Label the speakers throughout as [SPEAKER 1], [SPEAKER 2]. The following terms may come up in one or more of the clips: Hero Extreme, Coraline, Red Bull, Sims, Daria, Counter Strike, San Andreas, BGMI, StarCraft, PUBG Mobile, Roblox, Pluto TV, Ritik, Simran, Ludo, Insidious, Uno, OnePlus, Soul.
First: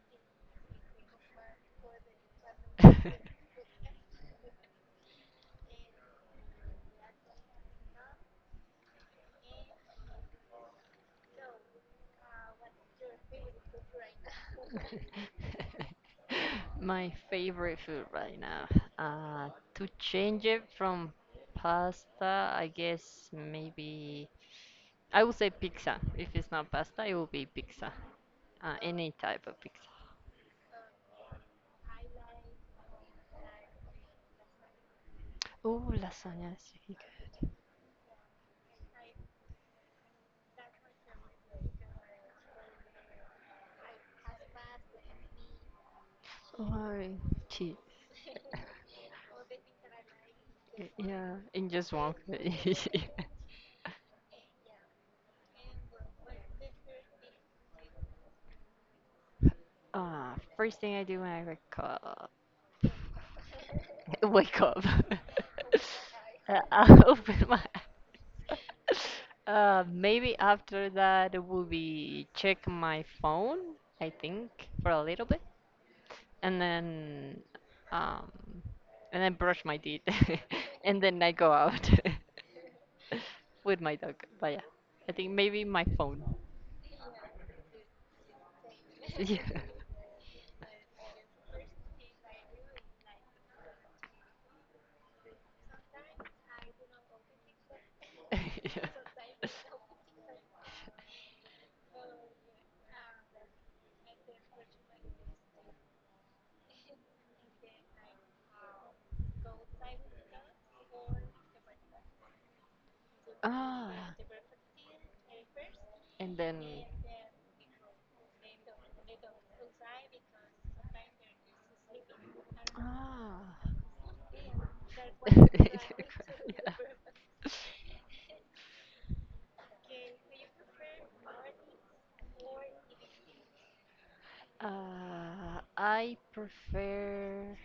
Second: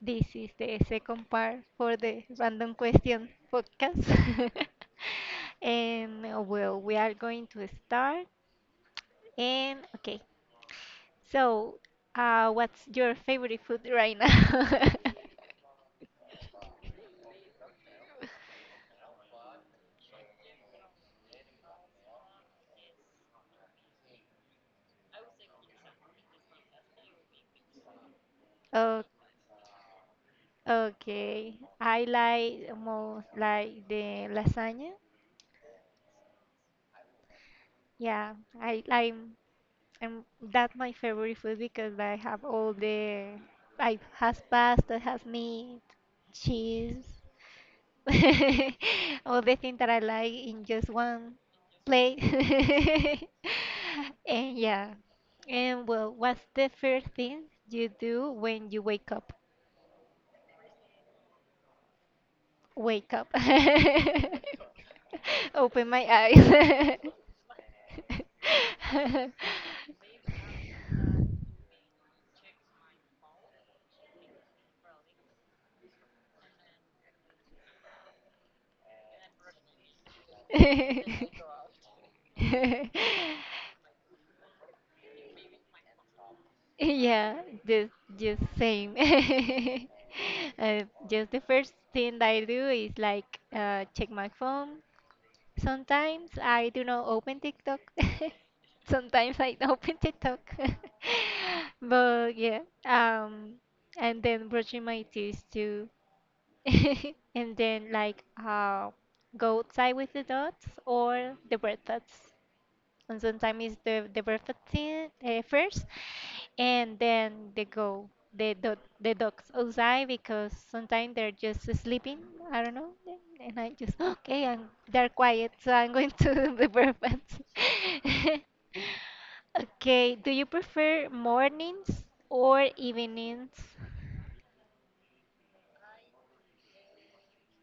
[SPEAKER 1] This is the second part for the random question podcast. We are going to start. And okay, so What's your favorite food right now?
[SPEAKER 2] My favorite food right now. Uh, to change it from pasta, I guess maybe I would say pizza. If it's not pasta, it will be pizza. Uh,
[SPEAKER 1] Oh,
[SPEAKER 2] any type of pizza.
[SPEAKER 1] okay. I like most like the lasagna.
[SPEAKER 2] Oh, lasagna is really good.
[SPEAKER 1] Yeah, I like and that's my favorite food because I have all the I has pasta, has meat,
[SPEAKER 2] Oh,
[SPEAKER 1] cheese,
[SPEAKER 2] cheese.
[SPEAKER 1] all the things that I like in just
[SPEAKER 2] Y-
[SPEAKER 1] one
[SPEAKER 2] Yeah, in just one
[SPEAKER 1] plate.
[SPEAKER 2] plate.
[SPEAKER 1] and yeah, and well, What's the first thing you do when you wake up?
[SPEAKER 2] First thing I do when I wake up.
[SPEAKER 1] Wake up.
[SPEAKER 2] Wake up.
[SPEAKER 1] Open my
[SPEAKER 2] I
[SPEAKER 1] eyes.
[SPEAKER 2] open my. Uh, maybe after that it will be check my phone, I think, for a little bit. and then um and then brush my teeth and then I go out with my dog. But yeah, I think maybe my phone.
[SPEAKER 1] Yeah, just just same.
[SPEAKER 2] Yeah.
[SPEAKER 1] Just the first thing that I do is check my phone. Sometimes I do not open TikTok. Sometimes
[SPEAKER 2] Yeah.
[SPEAKER 1] I open TikTok. But yeah, um, and then brushing my teeth too, and then go outside with the dogs or the bird thoughts. And sometimes it's the
[SPEAKER 2] Ah,
[SPEAKER 1] the perfect thing first,
[SPEAKER 2] and then.
[SPEAKER 1] and then they go the dog, the dogs outside because sometimes they're just sleeping. I don't know,
[SPEAKER 2] Ah.
[SPEAKER 1] and I just okay, and they're quiet, so I'm going to the
[SPEAKER 2] Yeah.
[SPEAKER 1] breakfast. Okay, do you prefer mornings or evenings?
[SPEAKER 2] I prefer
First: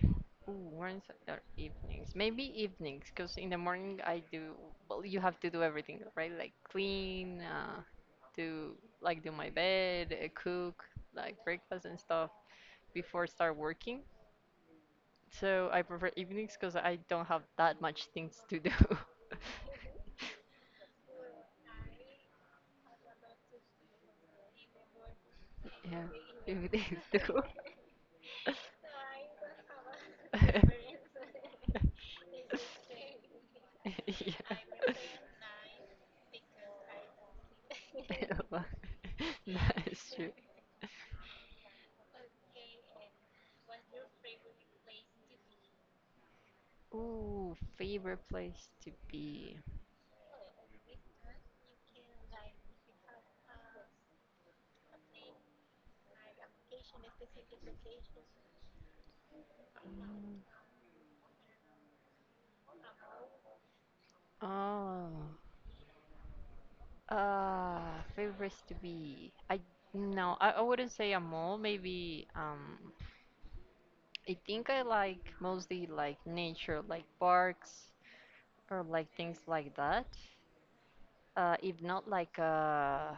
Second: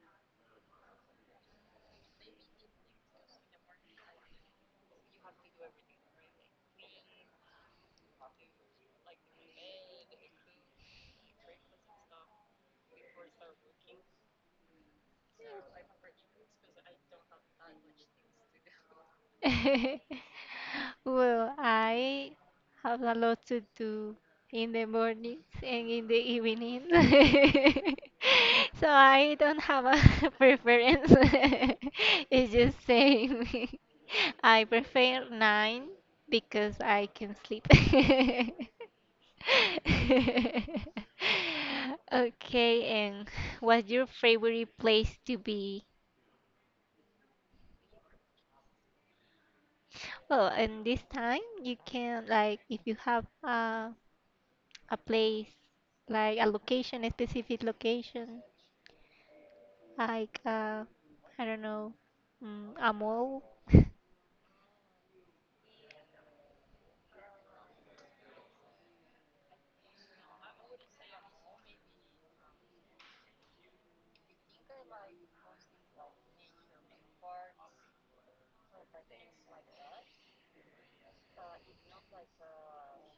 [SPEAKER 2] mornings or evenings. Maybe evenings, because in the morning I do, well, you have to do everything, right? Like clean, do do my bed, cook, like breakfast and stuff before start working. So I prefer evenings because I don't have that much things to do.
[SPEAKER 1] Well, I have a lot to do in the mornings and
[SPEAKER 2] Yeah,
[SPEAKER 1] in the evenings.
[SPEAKER 2] evenings too.
[SPEAKER 1] So I don't have a preference. It's just same.
[SPEAKER 2] Yeah.
[SPEAKER 1] I prefer nine because I can sleep.
[SPEAKER 2] Well, that's true.
[SPEAKER 1] Okay, and what's your favorite place to be?
[SPEAKER 2] Ooh, favorite place to be.
[SPEAKER 1] Well, and this time you can like if you have a place like a location, a specific location, like
[SPEAKER 2] Mm.
[SPEAKER 1] uh, I don't know, mm, a mall.
[SPEAKER 2] Oh. Uh, favorites to be. I no, I wouldn't say a mall. Maybe I think I like mostly like nature, like parks or like things like that. If not like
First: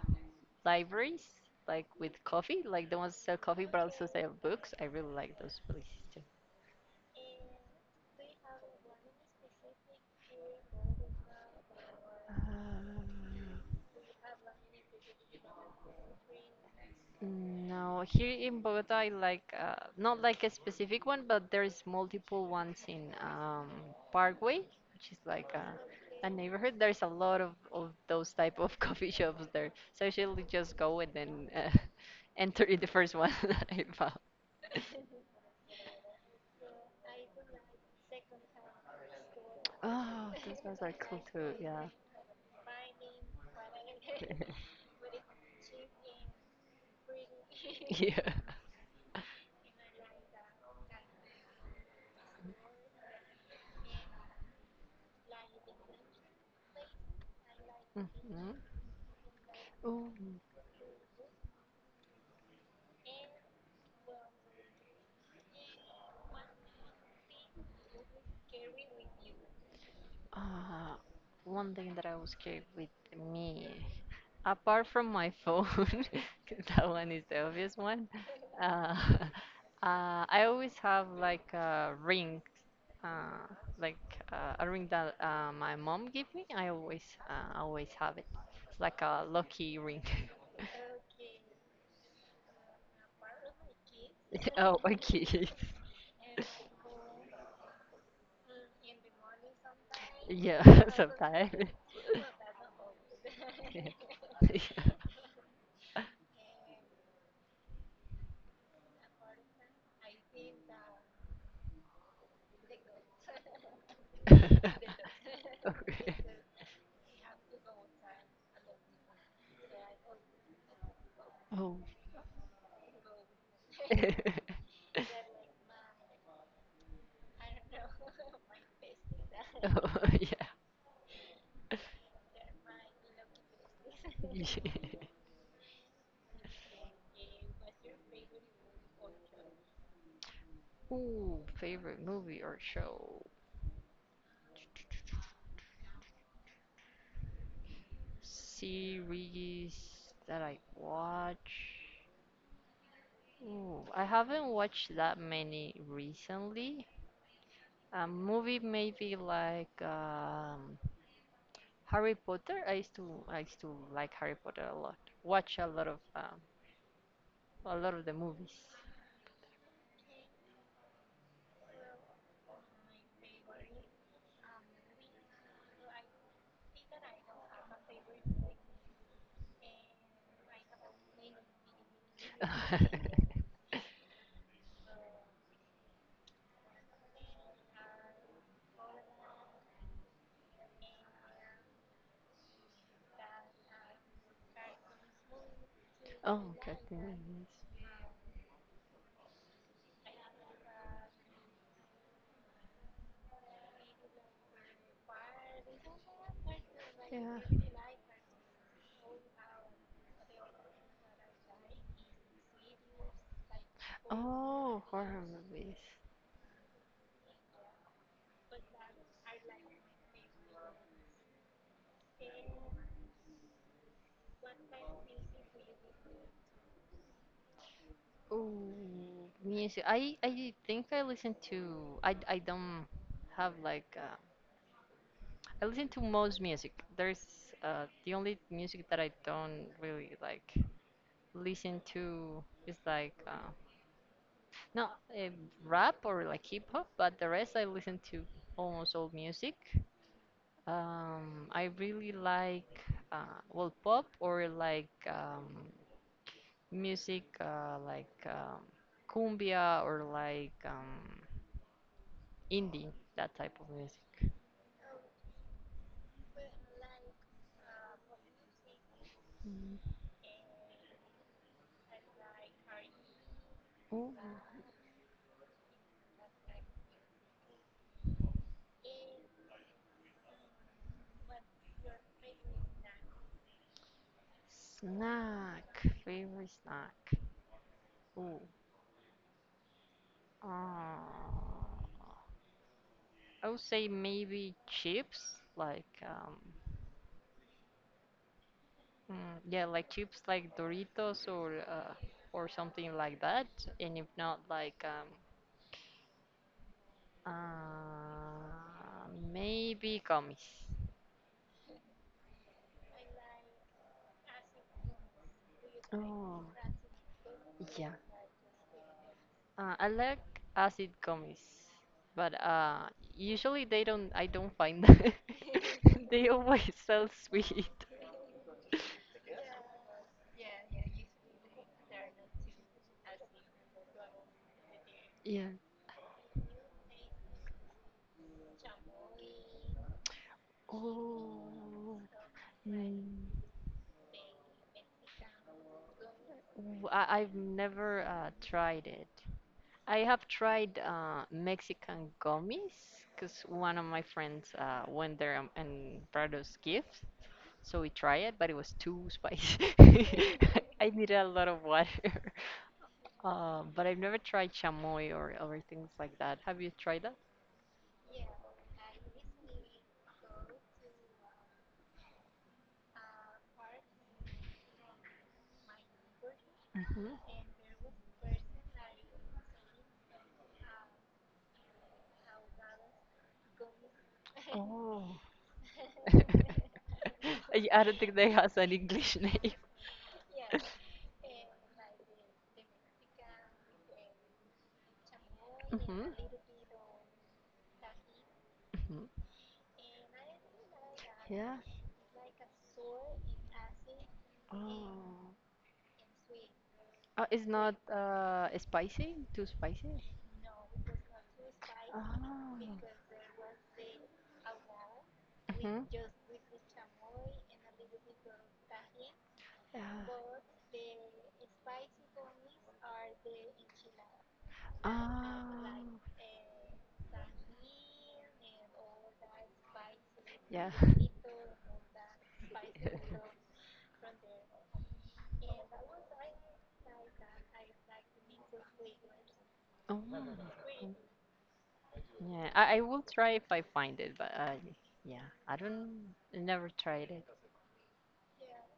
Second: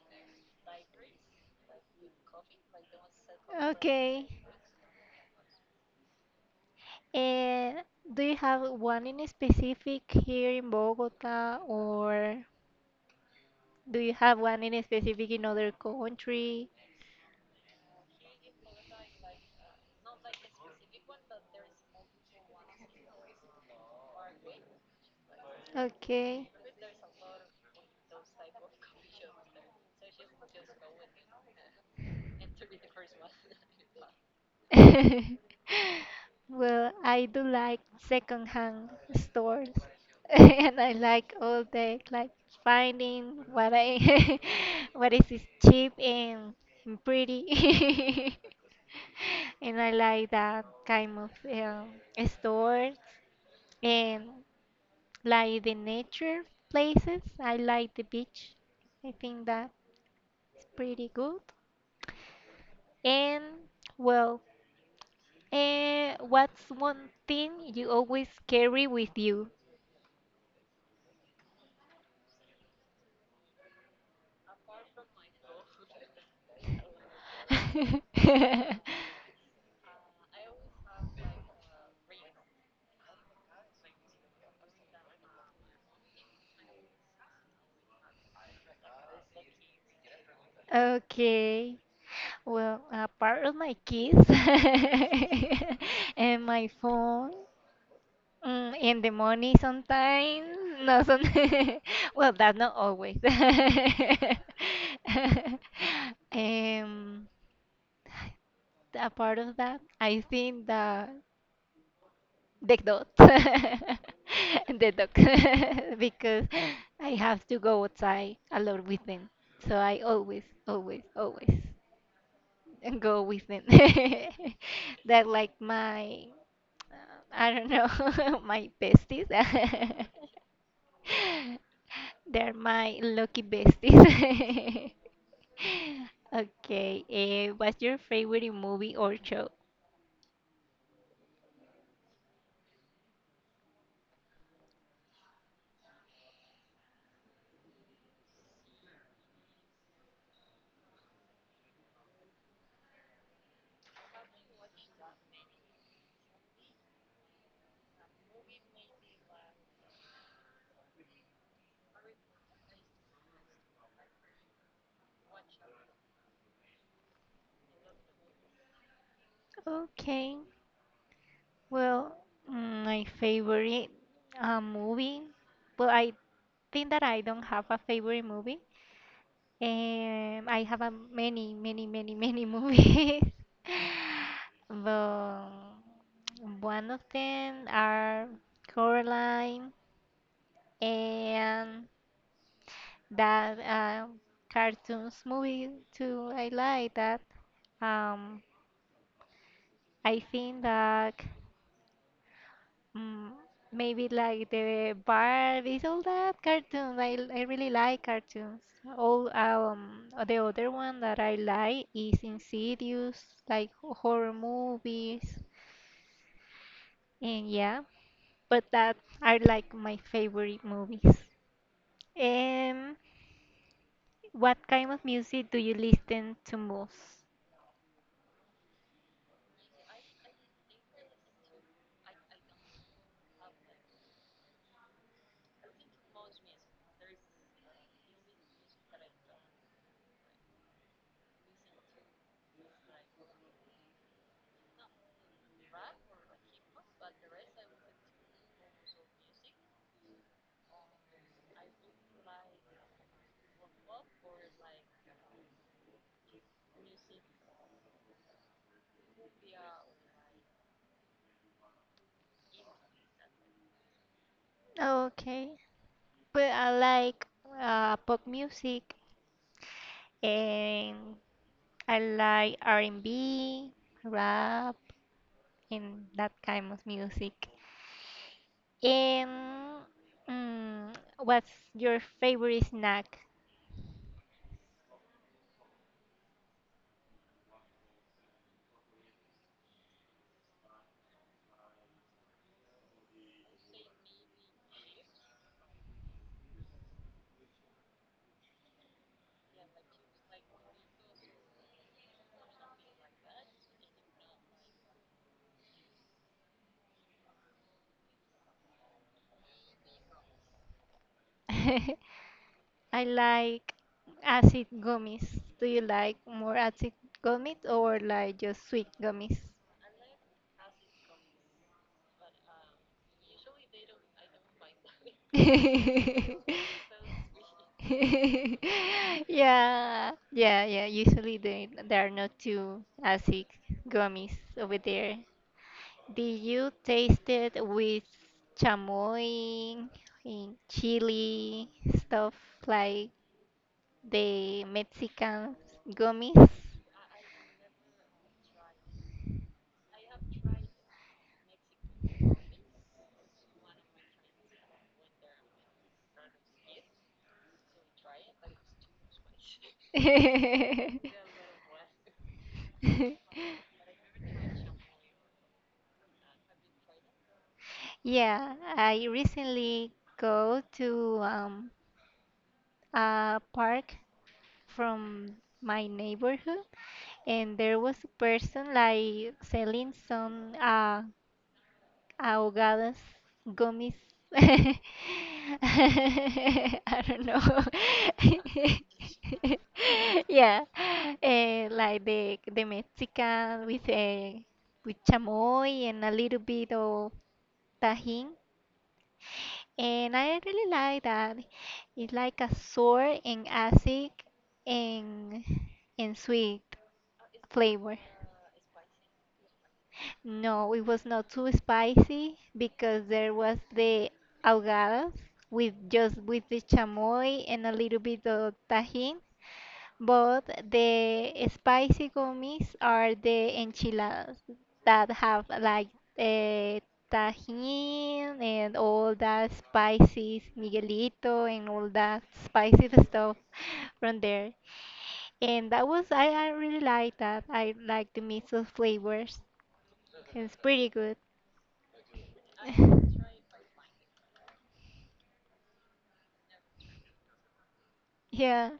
[SPEAKER 2] libraries, like with coffee, like the ones that sell coffee but also
[SPEAKER 1] Okay.
[SPEAKER 2] sell books. I really like those places too.
[SPEAKER 1] And do you have one in specific here in Bogota, or
[SPEAKER 2] Um,
[SPEAKER 1] do you have one in specific in other country?
[SPEAKER 2] No, here in Bogota, I like not like a specific one, but there's multiple ones in Parkway, which is like a
[SPEAKER 1] Okay.
[SPEAKER 2] neighborhood. There's a lot of those type of coffee shops there, so I usually just go and then enter in the first one that I found.
[SPEAKER 1] Well, I do like secondhand stores,
[SPEAKER 2] Oh, those
[SPEAKER 1] and
[SPEAKER 2] ones
[SPEAKER 1] I
[SPEAKER 2] are cool
[SPEAKER 1] like
[SPEAKER 2] too.
[SPEAKER 1] all
[SPEAKER 2] Yeah,
[SPEAKER 1] the like finding what I what is cheap and pretty,
[SPEAKER 2] yeah.
[SPEAKER 1] and I like that kind of stores and like the nature places. I like the beach.
[SPEAKER 2] Mhm.
[SPEAKER 1] I think that's
[SPEAKER 2] Ooh.
[SPEAKER 1] pretty good. And well, what's one thing you always carry with you?
[SPEAKER 2] Uh, one thing that I was carried with me, apart from my phone, 'cause that one is the obvious one. Uh, I always have uh, like a ring that my mom gave me. I always, always have it. It's like a lucky ring.
[SPEAKER 1] Okay. Well, a part of my keys
[SPEAKER 2] Oh, okay.
[SPEAKER 1] and my phone mm, and the money sometimes.
[SPEAKER 2] Yeah,
[SPEAKER 1] No, some
[SPEAKER 2] sometimes.
[SPEAKER 1] well, that's not always.
[SPEAKER 2] Yeah.
[SPEAKER 1] Um, a part of that, I think that the dog, the dog,
[SPEAKER 2] Okay.
[SPEAKER 1] because I have to go outside a lot with them. So I always, always, always
[SPEAKER 2] Oh.
[SPEAKER 1] go with them. They're like my, I don't know, my besties.
[SPEAKER 2] Oh, yeah.
[SPEAKER 1] They're my lucky
[SPEAKER 2] Yeah.
[SPEAKER 1] besties. Okay, what's your favorite movie or show?
[SPEAKER 2] Ooh, favorite movie or show? Series that I watch? Ooh, I haven't watched that many recently. A movie maybe like Harry Potter. I used to like Harry Potter a lot. Watch a lot of the movies.
[SPEAKER 1] Okay. Well, mm, my favorite movie. Well, I think that I don't have a favorite movie. I have a many, many, many, many movies. But one of them are Coraline and that cartoons movie too. I
[SPEAKER 2] Oh, God
[SPEAKER 1] like
[SPEAKER 2] damn
[SPEAKER 1] that.
[SPEAKER 2] it.
[SPEAKER 1] Um, I think that mm, maybe like the Barbies, all that cartoons.
[SPEAKER 2] Yeah.
[SPEAKER 1] I really like cartoons. All the other one that I like is Insidious, like horror
[SPEAKER 2] Oh, horror
[SPEAKER 1] movies,
[SPEAKER 2] movies.
[SPEAKER 1] and yeah. But that are like my favorite movies. Um, what kind of music do you listen to most?
[SPEAKER 2] Oh, music. I think I listen to. I don't have like. I listen to most music. There's the only music that I don't really like listen to is like no rap or like hip hop, but the rest I listen to almost all music. I really like well pop or like music like cumbia or like indie, that type of music.
[SPEAKER 1] Okay, but I like pop music
[SPEAKER 2] Mm.
[SPEAKER 1] and I like R&B,
[SPEAKER 2] Ooh,
[SPEAKER 1] rap in that kind of music. And mm, what's your favorite snack?
[SPEAKER 2] snack, favorite snack. Ooh, uh, I would say maybe chips, like mm, yeah, like chips like Doritos or something like that. And if not, like Uh, maybe gummies.
[SPEAKER 1] I like acid gummies. Do you like
[SPEAKER 2] Oh,
[SPEAKER 1] more acid gummies
[SPEAKER 2] yeah.
[SPEAKER 1] or like just sweet gummies?
[SPEAKER 2] I like acid gummies, but usually they don't. I don't find them. They always sell sweet.
[SPEAKER 1] Yeah, yeah, yeah. Usually they are not too acid gummies over there.
[SPEAKER 2] Yeah.
[SPEAKER 1] Did you taste it with chamoy and chili
[SPEAKER 2] Oh.
[SPEAKER 1] stuff like
[SPEAKER 2] mm,
[SPEAKER 1] the Mexican gummies?
[SPEAKER 2] I've never tried it. I have tried Mexican gummies because one of my friends went there and brought us gifts. So we tried it, but it was too spicy. I needed a lot of water. But I've never tried chamoy or things like that. Have you tried that?
[SPEAKER 1] Yeah, I recently go to a park from my neighborhood,
[SPEAKER 2] Hmm.
[SPEAKER 1] and there was a person like selling some Ahogadas, gummies. I
[SPEAKER 2] Oh.
[SPEAKER 1] don't know.
[SPEAKER 2] I don't think they has an English name.
[SPEAKER 1] Yeah, like the Mexican with a with chamoy and
[SPEAKER 2] Hmm.
[SPEAKER 1] a little bit of tajin,
[SPEAKER 2] Hmm.
[SPEAKER 1] and I really like that.
[SPEAKER 2] Yeah.
[SPEAKER 1] It's like a sour and acid
[SPEAKER 2] Oh.
[SPEAKER 1] and and sweet
[SPEAKER 2] It's not
[SPEAKER 1] flavor.
[SPEAKER 2] spicy? Too spicy?
[SPEAKER 1] No, it was not too spicy
[SPEAKER 2] Oh.
[SPEAKER 1] because there was the ahogadas with
[SPEAKER 2] Mhm. Yeah.
[SPEAKER 1] just with the
[SPEAKER 2] Oh.
[SPEAKER 1] chamoy and a little bit of tajín. But the spicy gummies are the enchiladas that have like uh,
[SPEAKER 2] Yeah.
[SPEAKER 1] tajín and all that spices, Miguelito and all that spicy stuff from there. And that was I really like that. I like the mix of flavors.
[SPEAKER 2] Oh.
[SPEAKER 1] It's pretty good.
[SPEAKER 2] Yeah. I will try if I find it, but yeah, I don't never tried it.
[SPEAKER 1] Yeah,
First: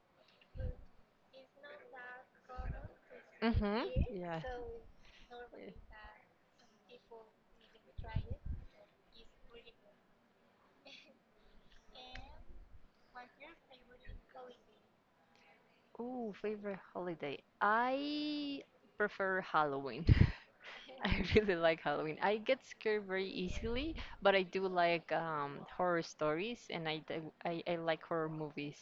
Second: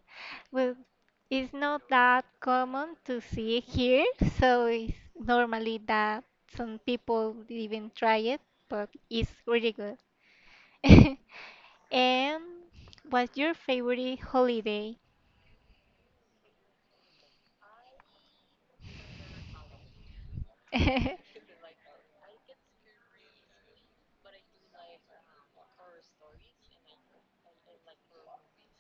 [SPEAKER 1] well, it's not that common to see it
[SPEAKER 2] Mhm.
[SPEAKER 1] here,
[SPEAKER 2] Yeah.
[SPEAKER 1] so it's normally that some people even try it, but it's really good. And what's your favorite holiday?
[SPEAKER 2] Oh, favorite holiday. I prefer Halloween. I really like Halloween. I get scared very easily, but I do like horror stories and I like horror movies.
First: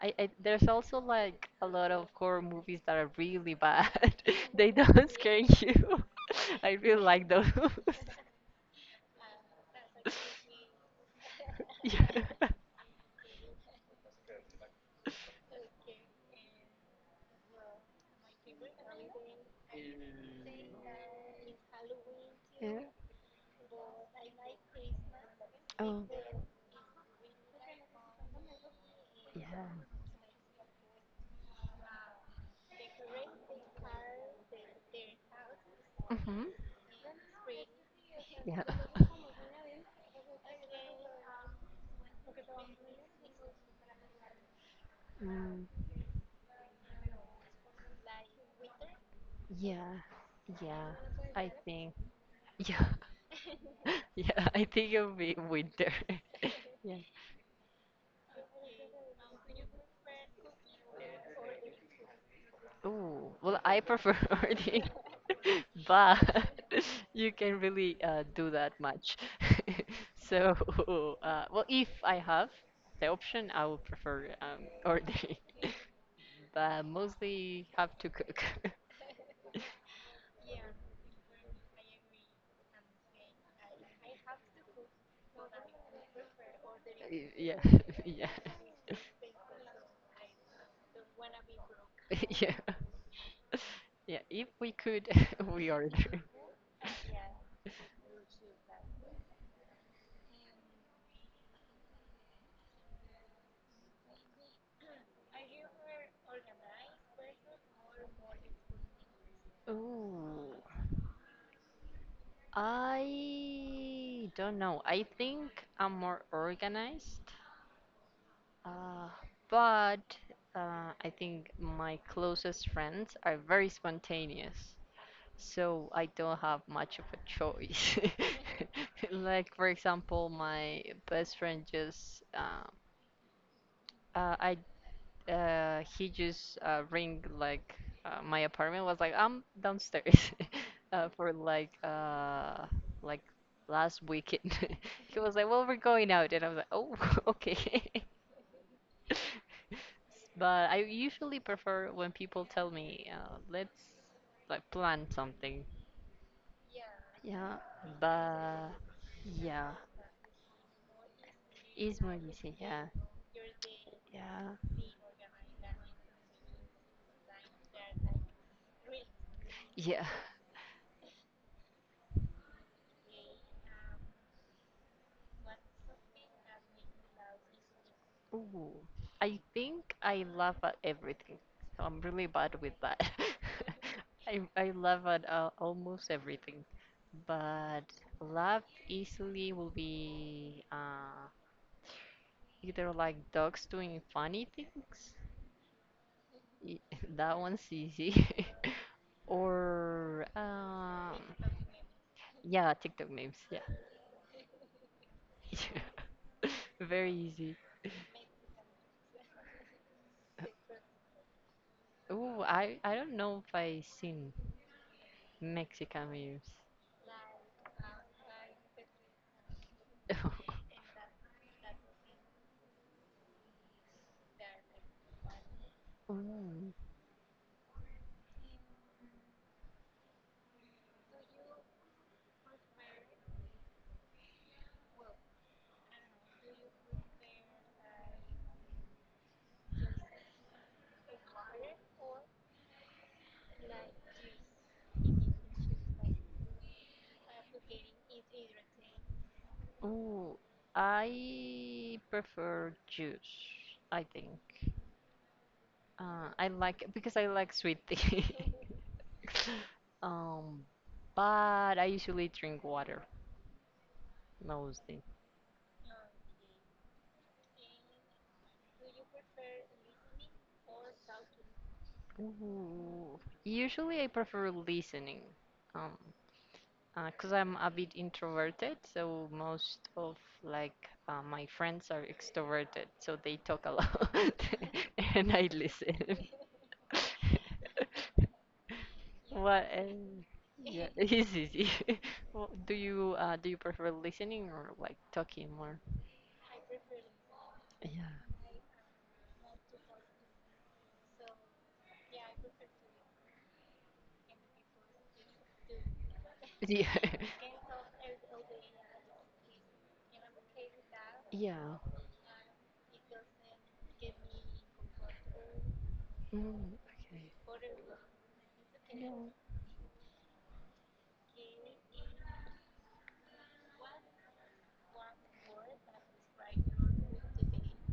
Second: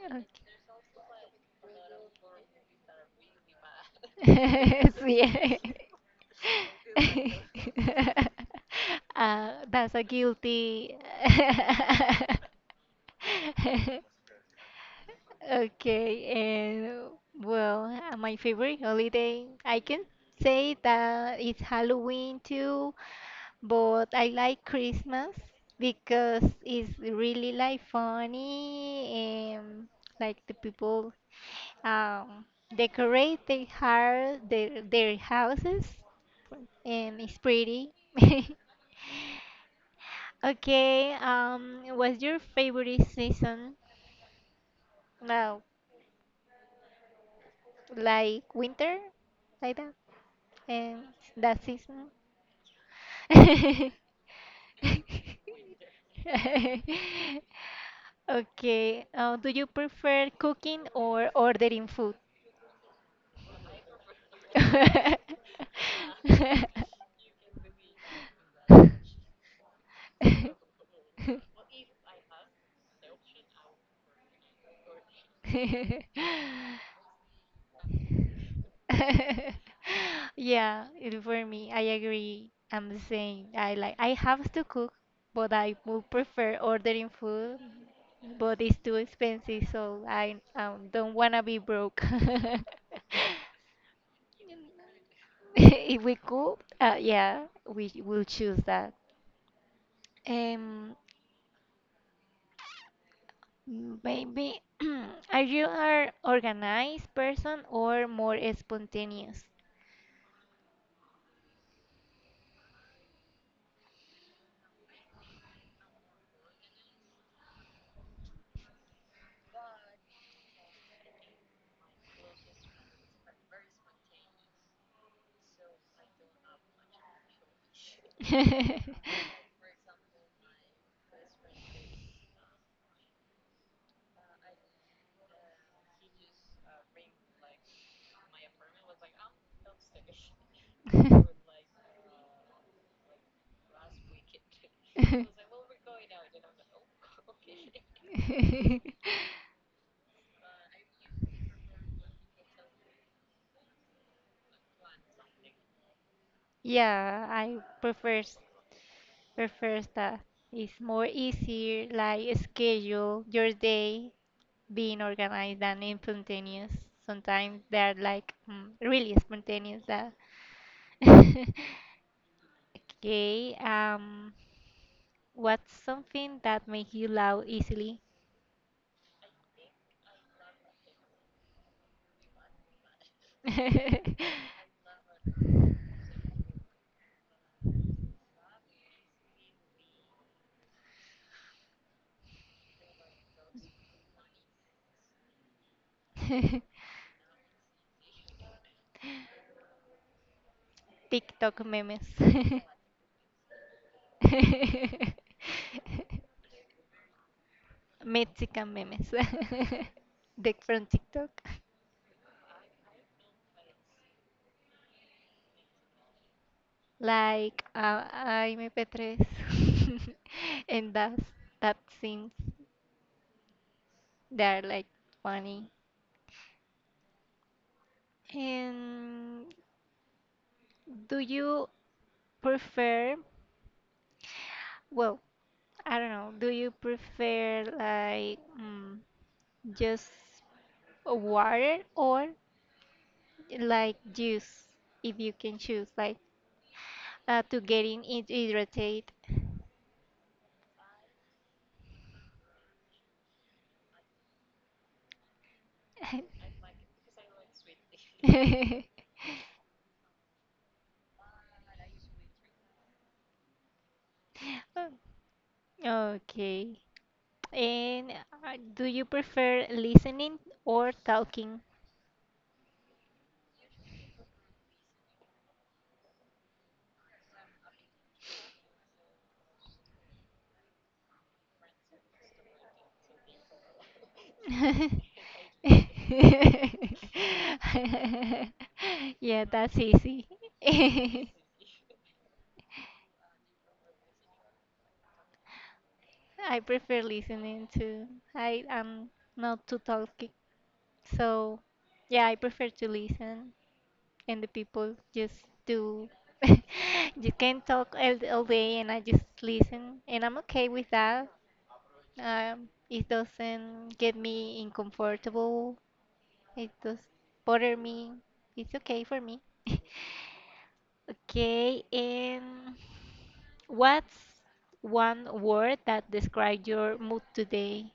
[SPEAKER 2] There's also like a lot of horror movies that are really bad. They don't scare
[SPEAKER 1] Okay.
[SPEAKER 2] you. I really like
[SPEAKER 1] Sí.
[SPEAKER 2] those.
[SPEAKER 1] Ah, that's a guilty.
[SPEAKER 2] Yeah.
[SPEAKER 1] Okay, and well, my favorite holiday, I can say that it's Halloween
[SPEAKER 2] Yeah.
[SPEAKER 1] too, but I like Christmas
[SPEAKER 2] Oh.
[SPEAKER 1] because it's really like funny
[SPEAKER 2] Yeah.
[SPEAKER 1] and like the people um, decorate their, their houses
[SPEAKER 2] Mm-hmm.
[SPEAKER 1] and it's pretty.
[SPEAKER 2] Yeah.
[SPEAKER 1] Okay, what's your favorite season? Well,
[SPEAKER 2] Mm,
[SPEAKER 1] like winter, like that,
[SPEAKER 2] yeah. Yeah.
[SPEAKER 1] and
[SPEAKER 2] I
[SPEAKER 1] that
[SPEAKER 2] think.
[SPEAKER 1] season.
[SPEAKER 2] Yeah. Yeah. I think it'll be winter. Yeah.
[SPEAKER 1] Okay. Do you prefer cooking or ordering food?
[SPEAKER 2] Ooh, well, I prefer already, but you can really do that much. So, well, if I have the option, I would prefer already, but mostly have to cook.
[SPEAKER 1] Yeah, it- for me, I agree. I'm the same. I like I have to cook, but I would prefer ordering
[SPEAKER 2] Y-
[SPEAKER 1] food,
[SPEAKER 2] Yeah, yeah,
[SPEAKER 1] but it's too expensive, so I don't wanna be broke.
[SPEAKER 2] yeah, yeah. If we could, we order.
[SPEAKER 1] If we could, yeah, we will choose that. Um, Maybe are you an organized person or more spontaneous?
[SPEAKER 2] Ooh. I don't know. I think I'm more organized, uh, but I think my closest friends are very spontaneous, so I don't have much of a choice. Like, for example, my best friend just, I he just ring, like my apartment, was like, I'm downstairs for like like last weekend. He was like, well, we're going out, and I was like, oh, okay. But I usually prefer when people tell me let's like plan something.
[SPEAKER 1] Yeah, I
[SPEAKER 2] Yeah,
[SPEAKER 1] prefers
[SPEAKER 2] but yeah,
[SPEAKER 1] prefers that. It's more easier,
[SPEAKER 2] it's more
[SPEAKER 1] like
[SPEAKER 2] easy, yeah,
[SPEAKER 1] schedule your day
[SPEAKER 2] yeah,
[SPEAKER 1] being organized than spontaneous. Sometimes they're like mm, really spontaneous.
[SPEAKER 2] yeah.
[SPEAKER 1] That okay. What's something that makes you laugh easily?
[SPEAKER 2] Ooh, I think I laugh at everything. So I'm really bad with that. I laugh at almost everything, but laugh easily will be either like dogs doing funny things. y- That one's easy. Or
[SPEAKER 1] TikTok memes.
[SPEAKER 2] yeah, TikTok memes. Yeah. Yeah. Very easy.
[SPEAKER 1] Mexican memes. De from TikTok.
[SPEAKER 2] Ooh, I don't know if I seen Mexican memes.
[SPEAKER 1] Like I me Petres and that's that seems they're like funny.
[SPEAKER 2] Mm.
[SPEAKER 1] And do you prefer well, I don't know, do you prefer like mm, just water or like juice if you can choose like to getting it hydrated?
[SPEAKER 2] Oh, I prefer juice, I think. I like because I like sweet tea. Um, but I usually drink water
[SPEAKER 1] Oh,
[SPEAKER 2] mostly.
[SPEAKER 1] okay. And do you prefer listening or talking?
[SPEAKER 2] Ooh. Usually I prefer listening. Um, because 'cause I'm a bit introverted, so most of, like, my friends are extroverted, so they talk a lot, and I listen.
[SPEAKER 1] Yeah,
[SPEAKER 2] What
[SPEAKER 1] that's
[SPEAKER 2] And
[SPEAKER 1] easy.
[SPEAKER 2] yeah, it's easy. Well, do you prefer listening or like talking more?
[SPEAKER 1] I prefer listening to
[SPEAKER 2] Yeah.
[SPEAKER 1] I am not too talking. So, yeah, I prefer to listen. And the people just do
[SPEAKER 2] Yeah.
[SPEAKER 1] you can talk all day and I just listen and I'm okay with that.
[SPEAKER 2] Yeah.
[SPEAKER 1] It doesn't get me uncomfortable. It does
[SPEAKER 2] Okay.
[SPEAKER 1] bother me. It's
[SPEAKER 2] You
[SPEAKER 1] okay for
[SPEAKER 2] know,
[SPEAKER 1] me. Okay, and what's one word that describes your mood today?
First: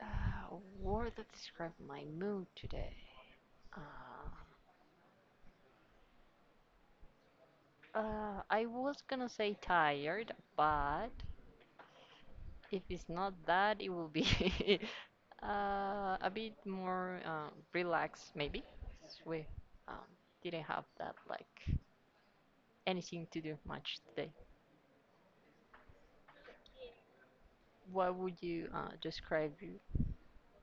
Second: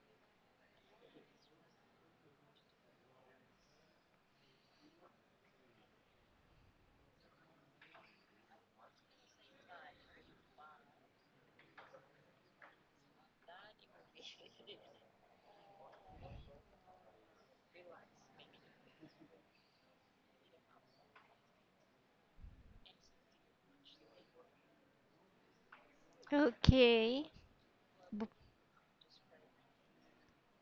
[SPEAKER 2] uh, a word that describes my mood today. Uh, I was gonna say tired, but if it's not that, it will be uh, a bit more relaxed, maybe. We um, didn't have that like anything to do much today.
[SPEAKER 1] Okay.
[SPEAKER 2] What would you describe your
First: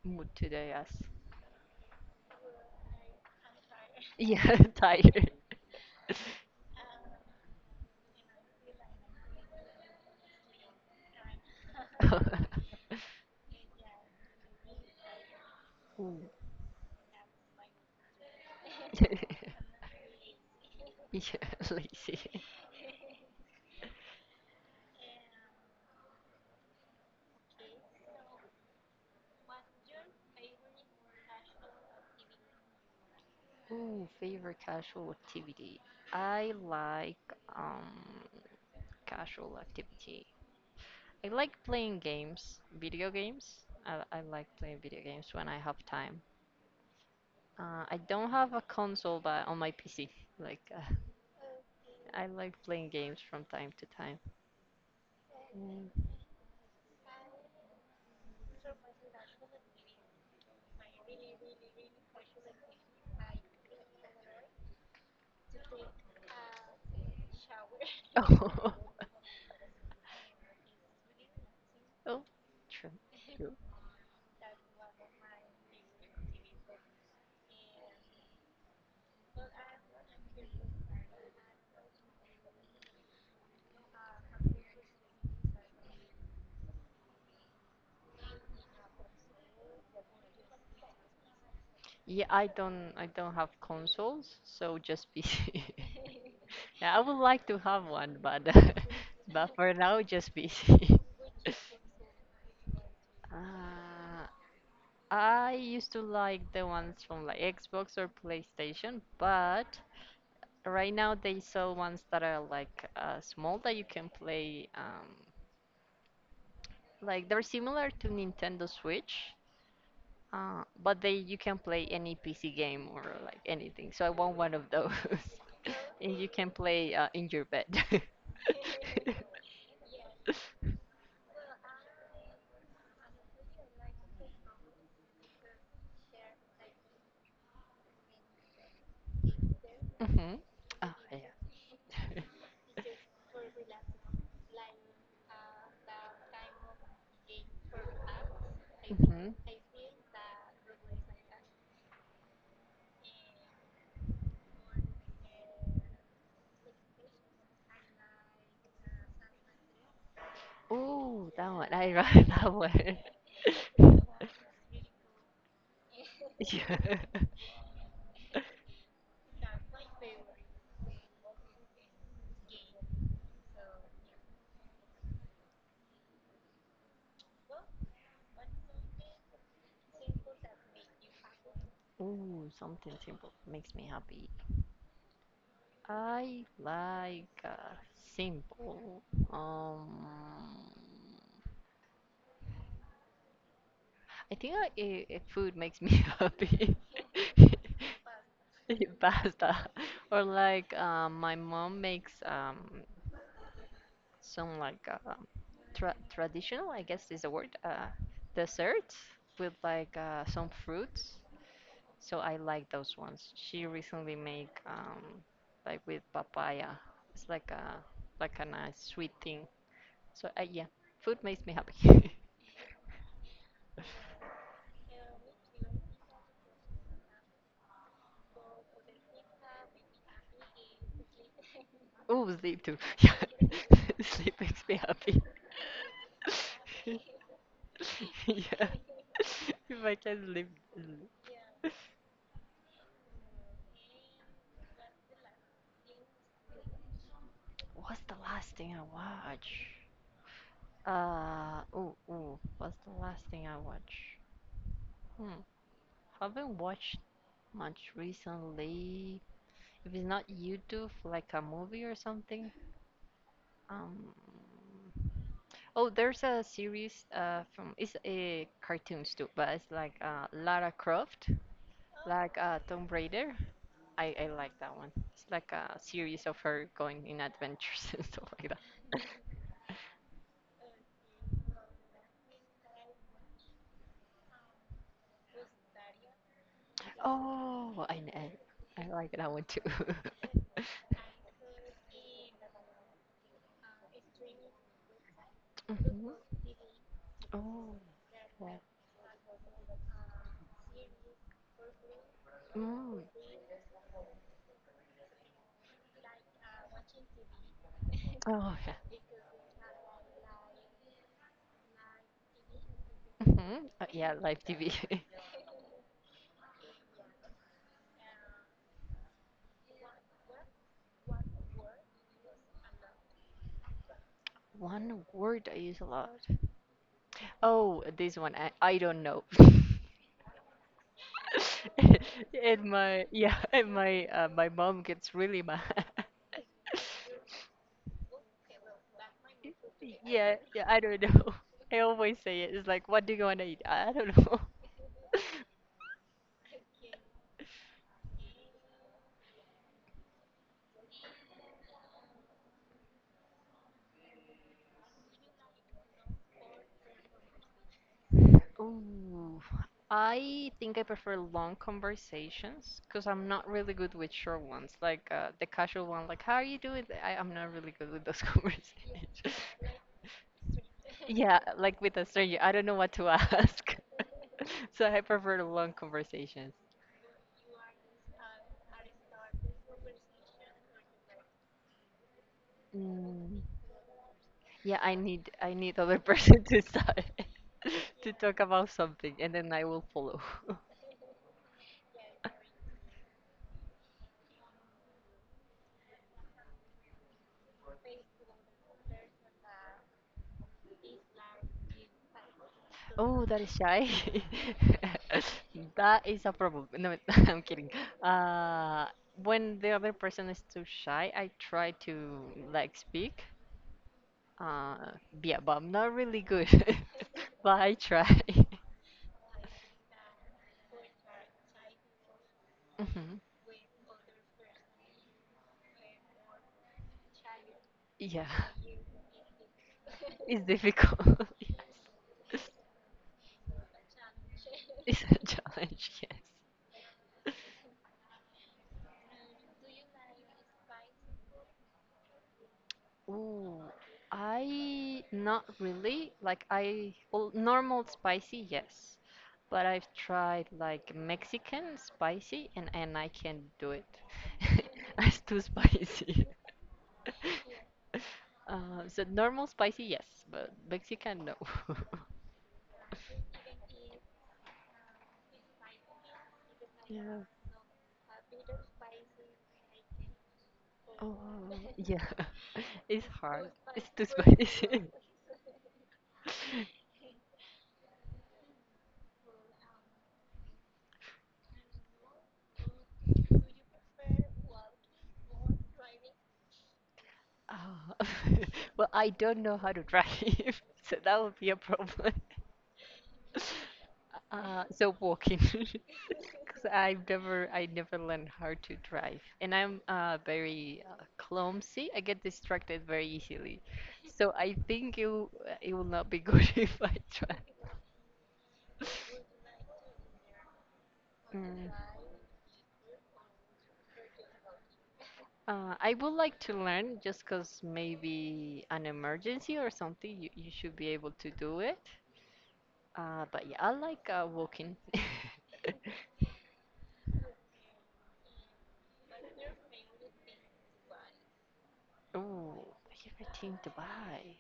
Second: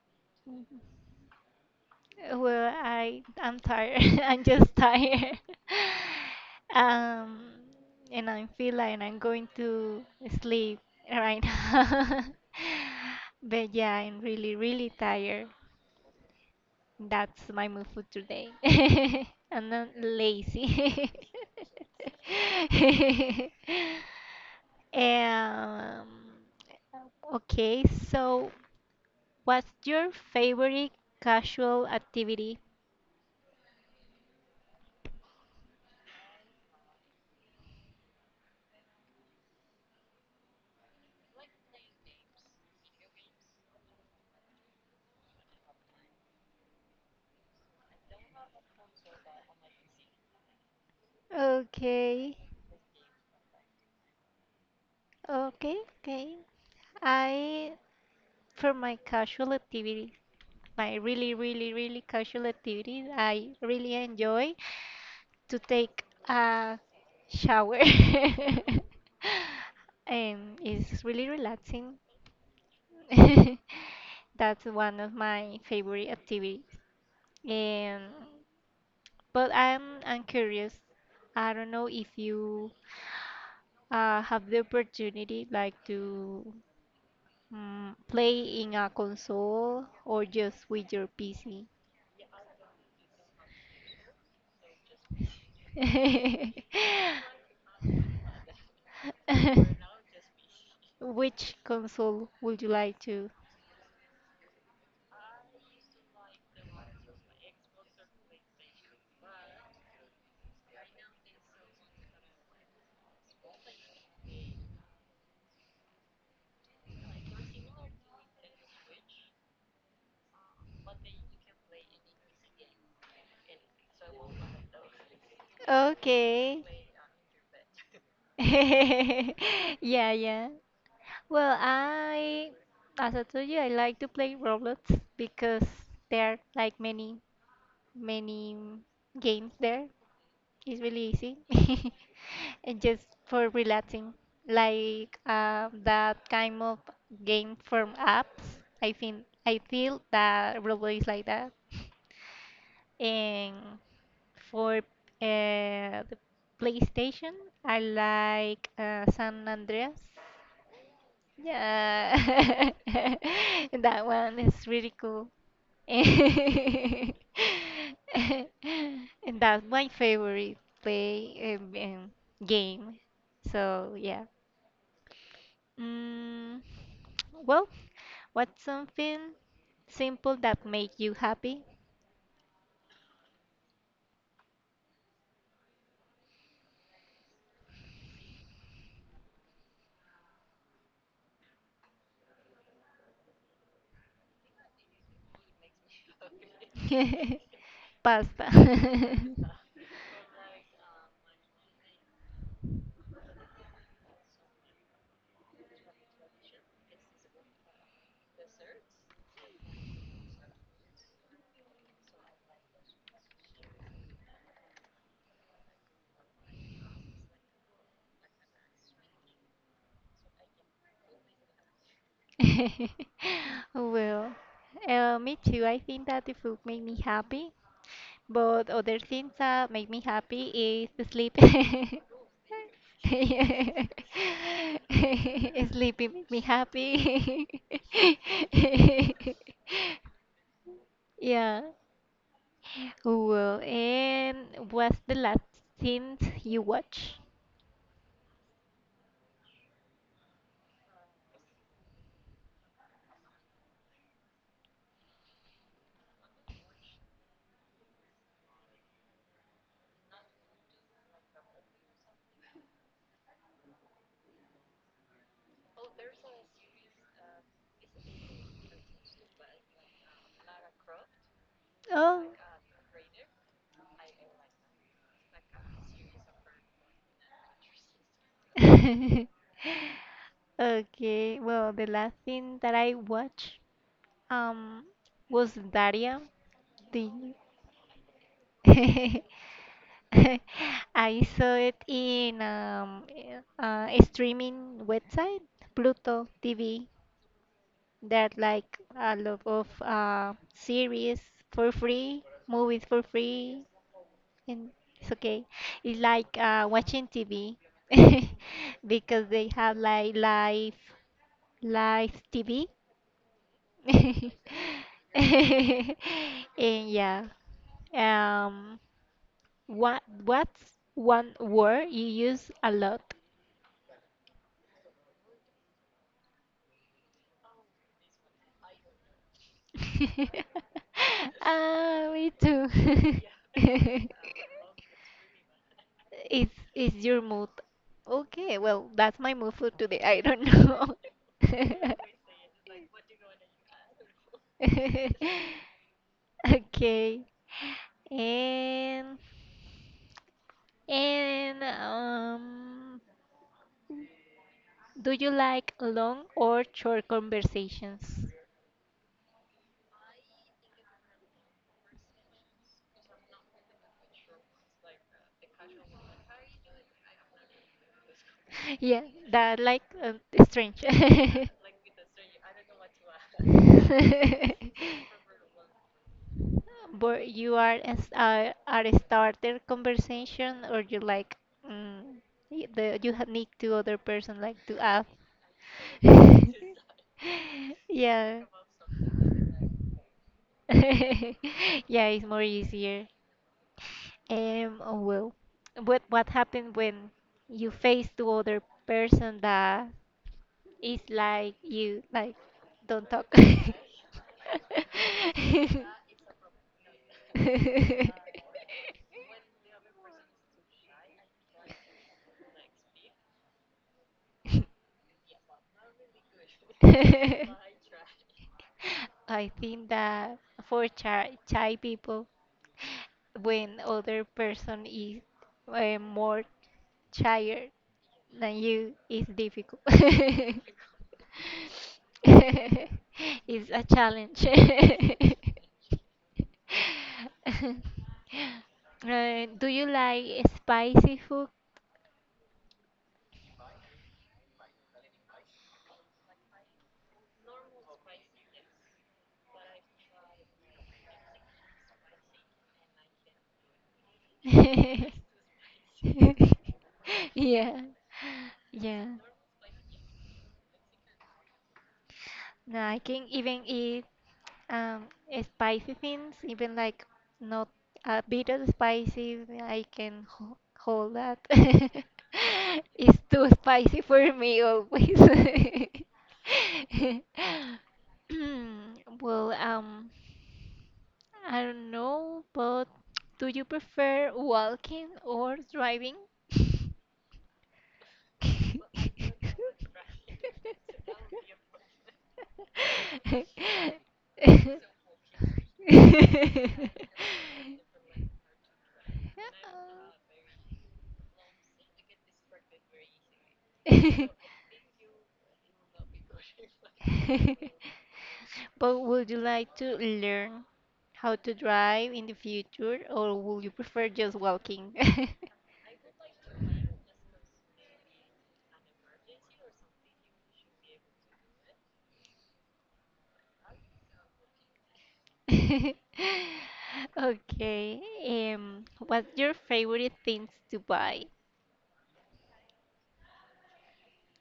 [SPEAKER 2] mood today as?
[SPEAKER 1] Well, I I'm tired. I'm
[SPEAKER 2] Yeah,
[SPEAKER 1] just
[SPEAKER 2] tired.
[SPEAKER 1] tired. Um, and I feel like I'm going to sleep right now. But yeah, I'm really, really tired.
[SPEAKER 2] Ooh.
[SPEAKER 1] That's my mood for today. I'm not lazy.
[SPEAKER 2] Yeah, lazy.
[SPEAKER 1] Um, okay, so what's your favorite casual activity?
[SPEAKER 2] Oh, favorite casual activity. I like um casual activity. I like playing games, video games. I like playing video games when I have time. I don't have a console, but on my PC, like I
[SPEAKER 1] Okay.
[SPEAKER 2] like playing games from time to time.
[SPEAKER 1] Okay,
[SPEAKER 2] Mm,
[SPEAKER 1] okay. I, for my casual activity, my really, really, really casual activity, I really enjoy to take a shower.
[SPEAKER 2] Oh,
[SPEAKER 1] And it's really relaxing.
[SPEAKER 2] oh, true.
[SPEAKER 1] That's one of my favorite activities. And but I'm curious. I don't know if you have the opportunity like to mm, play in a console or just with your PC?
[SPEAKER 2] Yeah, I don't have consoles, so just PC. Yeah, I would like to have one, but but for now just PC.
[SPEAKER 1] Which console would you like to?
[SPEAKER 2] Uh, I used to like the ones from like Xbox or PlayStation, but right now they sell ones that are like small that you can play. Like they're similar to Nintendo Switch. But they you can play any PC game or like anything. So I want one of those, and you can
[SPEAKER 1] Okay.
[SPEAKER 2] play in your bed.
[SPEAKER 1] Yeah, yeah. Well, I, as I told you, I like to play Roblox because there are like many, many games there.
[SPEAKER 2] Hmm.
[SPEAKER 1] It's
[SPEAKER 2] Oh,
[SPEAKER 1] really easy.
[SPEAKER 2] yeah.
[SPEAKER 1] and just for relaxing, like that kind of game from apps. I think
[SPEAKER 2] Mhm.
[SPEAKER 1] I feel that Roblox is like that. And for the PlayStation, I like San Andreas.
[SPEAKER 2] Ooh, that one. I love
[SPEAKER 1] Yeah,
[SPEAKER 2] that one.
[SPEAKER 1] that one is really cool.
[SPEAKER 2] Yeah.
[SPEAKER 1] And that's my favorite play game. So yeah. Mm, well, what's something simple that make you happy?
[SPEAKER 2] Ooh, something simple makes me happy. I like simple. Um, I think food makes me happy.
[SPEAKER 1] Pasta.
[SPEAKER 2] Pasta, or like my mom makes some like traditional, I guess is the word, desserts with like some fruits. So I like those ones. She recently make like with papaya. It's like a nice sweet thing. So yeah, food makes me happy.
[SPEAKER 1] Well, me too. I think that the food make me happy, but other things that make me happy is the sleep.
[SPEAKER 2] Oh, sleep too. Yeah,
[SPEAKER 1] Yeah.
[SPEAKER 2] sleep makes me happy.
[SPEAKER 1] Sleeping make me happy.
[SPEAKER 2] Yeah, if I can sleep. Sleep.
[SPEAKER 1] Yeah. Cool. And what's the last thing you watch?
[SPEAKER 2] What's the last thing I watch? Oh, oh, what's the last thing I watch? Hmm. Haven't watched much recently. If it's not YouTube, like a movie or something. Um, oh, there's a series from, it's a cartoons too, but it's like Lara Croft,
[SPEAKER 1] Oh.
[SPEAKER 2] like Tomb Raider. I like that one. It's like a series of her going in adventures and stuff like that.
[SPEAKER 1] Okay. Well, the last thing that I watched um was Daria. Do you?
[SPEAKER 2] Oh, I like that one too.
[SPEAKER 1] I saw it in a streaming website, Pluto
[SPEAKER 2] Mhm.
[SPEAKER 1] TV.
[SPEAKER 2] Oh,
[SPEAKER 1] There are
[SPEAKER 2] yeah.
[SPEAKER 1] like a lot of series for free, movies for
[SPEAKER 2] Mm.
[SPEAKER 1] free. And it's okay. It's like watching TV
[SPEAKER 2] Oh, yeah.
[SPEAKER 1] because they have like live TV.
[SPEAKER 2] Mhm. Yeah, live TV.
[SPEAKER 1] And yeah, um, what what's one word you use a lot?
[SPEAKER 2] One word I use a lot. Oh, this one. I don't know.
[SPEAKER 1] Ah, me
[SPEAKER 2] And
[SPEAKER 1] too.
[SPEAKER 2] my, yeah, and my uh, my mom gets really mad.
[SPEAKER 1] It's your mood. Okay, well, that's my mood for today. I
[SPEAKER 2] Yeah,
[SPEAKER 1] don't
[SPEAKER 2] yeah, I
[SPEAKER 1] know.
[SPEAKER 2] don't know. I always say it. It's like, what do you want to eat? I don't know.
[SPEAKER 1] Okay. And and um do you like long or short conversations?
[SPEAKER 2] Ooh, I think I prefer long conversations because I'm not really good with short ones, like the casual one, like "How are you doing?" I'm not really good with those
[SPEAKER 1] Yeah,
[SPEAKER 2] conversations.
[SPEAKER 1] that like strange.
[SPEAKER 2] Yeah, like with a stranger, I don't know what to ask, so I prefer long conversations.
[SPEAKER 1] But you are a, s- are a starter conversation or you like mm, y- the you ha-
[SPEAKER 2] Mm,
[SPEAKER 1] need to other person like to
[SPEAKER 2] yeah, I
[SPEAKER 1] ask.
[SPEAKER 2] need I need other person to start to talk
[SPEAKER 1] Yeah.
[SPEAKER 2] about something, and then I will follow.
[SPEAKER 1] Yeah, it's more easier. Oh, well, what happened when you face to other person that is like you, like don't
[SPEAKER 2] Oh,
[SPEAKER 1] talk.
[SPEAKER 2] that is shy. That is a problem. No, I'm kidding. Uh, when the other person is too shy, I try to like speak. Uh, yeah, but I'm not really good. But I try.
[SPEAKER 1] I think that for shy, shy people,
[SPEAKER 2] Hmm.
[SPEAKER 1] when other person is more tired
[SPEAKER 2] Yeah,
[SPEAKER 1] than you it's difficult
[SPEAKER 2] it's difficult. Yes.
[SPEAKER 1] it's a challenge
[SPEAKER 2] It's a challenge, yes.
[SPEAKER 1] Do you like spicy food
[SPEAKER 2] Ooh, I not really. Like I well, normal spicy, yes. But I've tried like Mexican spicy and I can't do it. It's too spicy.
[SPEAKER 1] yeah
[SPEAKER 2] So
[SPEAKER 1] yeah
[SPEAKER 2] normal spicy, yes, but Mexican, no.
[SPEAKER 1] no I can even eat Um, spicy things, even like
[SPEAKER 2] Yeah.
[SPEAKER 1] not a bit of spicy, I can ho hold
[SPEAKER 2] Oh,
[SPEAKER 1] that.
[SPEAKER 2] yeah. It's
[SPEAKER 1] It's too
[SPEAKER 2] hard. It's
[SPEAKER 1] spicy
[SPEAKER 2] too
[SPEAKER 1] for me
[SPEAKER 2] spicy.
[SPEAKER 1] always. Well, I don't know, but do you prefer walking or driving?
[SPEAKER 2] Oh, well, I don't know how to drive, so that would be a problem. So walking, because I never learned how to drive, and I'm very clumsy. I get distracted very easily, so I think it will not be good if I try.
[SPEAKER 1] But would you like to learn how to
[SPEAKER 2] Mm.
[SPEAKER 1] drive in the future, or would you prefer just walking?
[SPEAKER 2] I would like to learn just because maybe an emergency or something, you should be able to do it. But yeah, I like walking.
[SPEAKER 1] Okay, what's your favorite things to buy?
[SPEAKER 2] Ooh, favorite thing to buy.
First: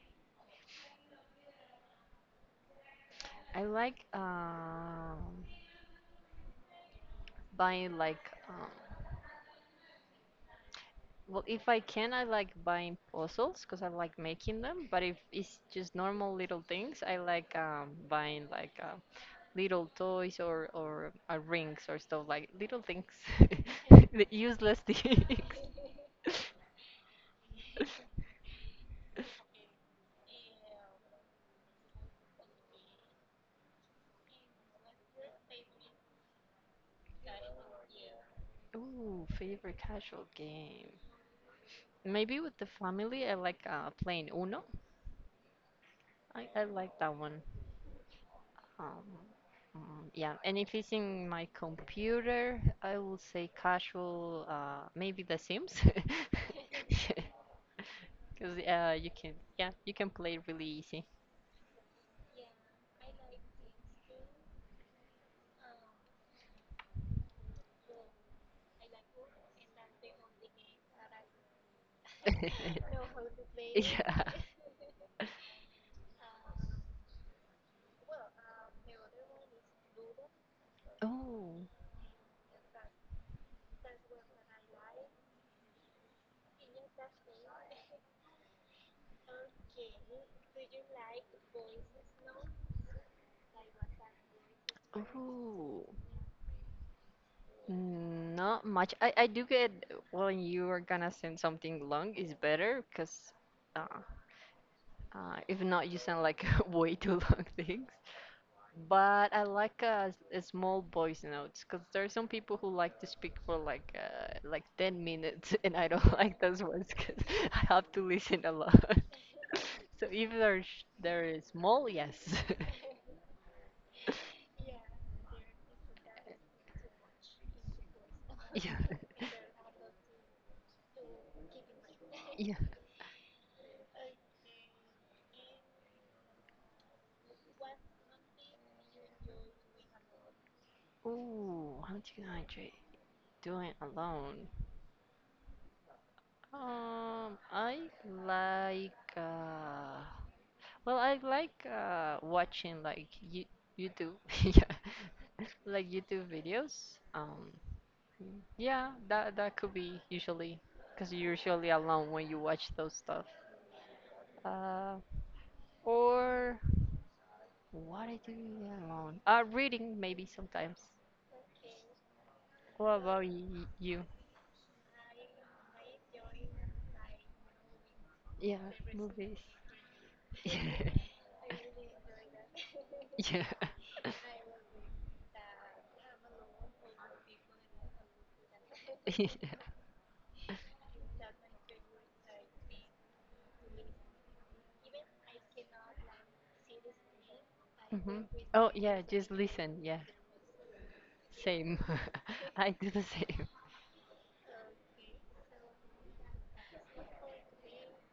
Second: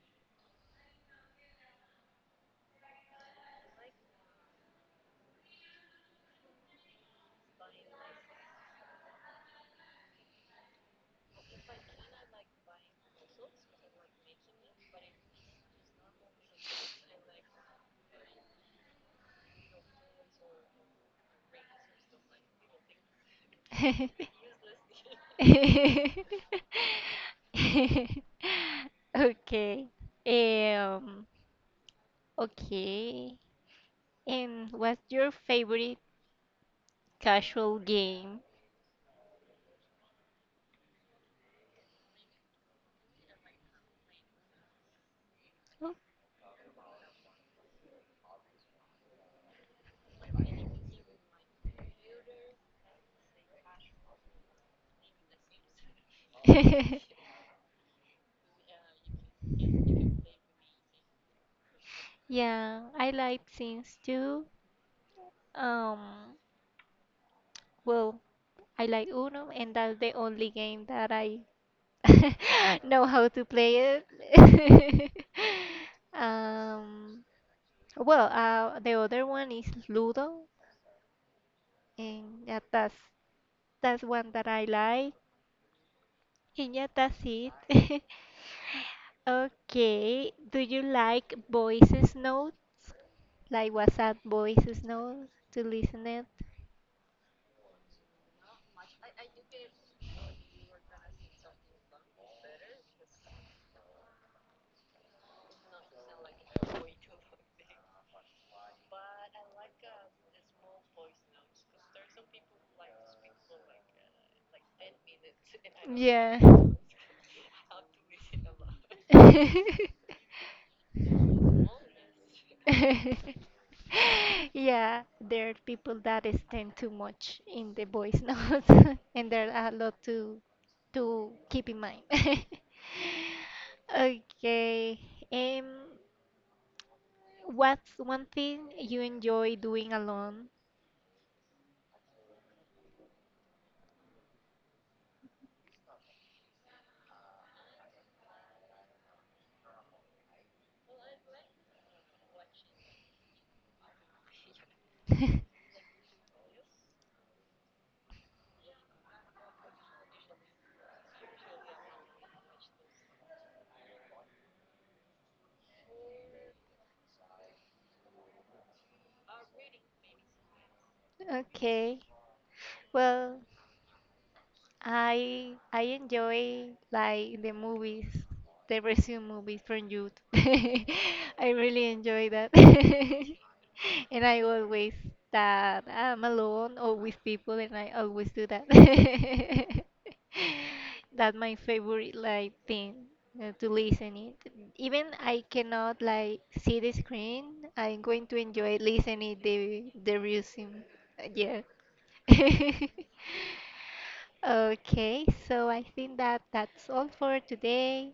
[SPEAKER 2] I like buying like um, well, if I can, I like buying puzzles because I like making them. But if it's just normal little things, I like buying like little toys or rings or stuff like little things, the useless things.
[SPEAKER 1] Okay. Um, okay. And what's your favorite casual game?
[SPEAKER 2] Ooh, favorite casual game. Maybe with the family, I like playing Uno.
[SPEAKER 1] Oh.
[SPEAKER 2] I like that one. Um, yeah, and if it's in my computer, I will say casual, maybe The Sims. Because you can, yeah, you can play really easy.
[SPEAKER 1] Yeah, I like Sims too. Um, well, I like Uno, and that's the only game that I know how to play
[SPEAKER 2] Yeah.
[SPEAKER 1] it. Um, well, the other one is Ludo.
[SPEAKER 2] Oh,
[SPEAKER 1] And yeah, that's one that I like. And yeah, that's it. Okay. Do you like voices notes? Like WhatsApp voices notes to
[SPEAKER 2] oh,
[SPEAKER 1] listen it?
[SPEAKER 2] Not much. I do get when you are gonna send something long is better because uh, if not, you sound like way too long things. But I like small voice notes because there are some people who like to speak for like 10 minutes, and I don't
[SPEAKER 1] Yeah.
[SPEAKER 2] like those ones because I have to listen a lot. So if they're sh- they're small, yes.
[SPEAKER 1] Yeah, there are people that stand too much in the voice
[SPEAKER 2] Yeah.
[SPEAKER 1] notes, and there are a lot to keep in mind.
[SPEAKER 2] Yeah.
[SPEAKER 1] Okay, um, what's one thing you enjoy doing alone?
[SPEAKER 2] Ooh, how do you hydrate? Doing alone. I like uh, well, I like watching like YouTube, yeah, like YouTube videos. Um, yeah, that could be usually, because you're usually alone when you watch those stuff. Uh, or what I do alone? Reading maybe sometimes.
[SPEAKER 1] Okay,
[SPEAKER 2] What about
[SPEAKER 1] well.
[SPEAKER 2] y you?
[SPEAKER 1] I enjoy like the movies,
[SPEAKER 2] Yeah,
[SPEAKER 1] the recent
[SPEAKER 2] movies.
[SPEAKER 1] movies from youth. I really enjoy that.
[SPEAKER 2] Yeah,
[SPEAKER 1] And I always that I'm alone or with people and I always do that.
[SPEAKER 2] yeah.
[SPEAKER 1] That's my favorite like thing to listen it. Even I cannot like see the screen, I'm
[SPEAKER 2] Mhm.
[SPEAKER 1] going to
[SPEAKER 2] Oh
[SPEAKER 1] enjoy
[SPEAKER 2] yeah, just
[SPEAKER 1] listening the
[SPEAKER 2] listen. Yeah,
[SPEAKER 1] the resume. Yeah.
[SPEAKER 2] same. I do the same.
[SPEAKER 1] Okay, so I think that that's all for today.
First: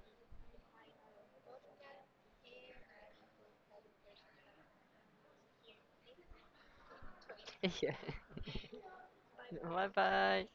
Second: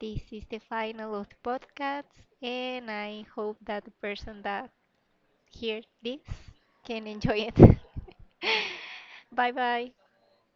[SPEAKER 1] This is the final of the podcast, and I hope that the person that hears this can enjoy it.
[SPEAKER 2] Yeah.
[SPEAKER 1] Bye
[SPEAKER 2] Bye
[SPEAKER 1] bye.
[SPEAKER 2] bye.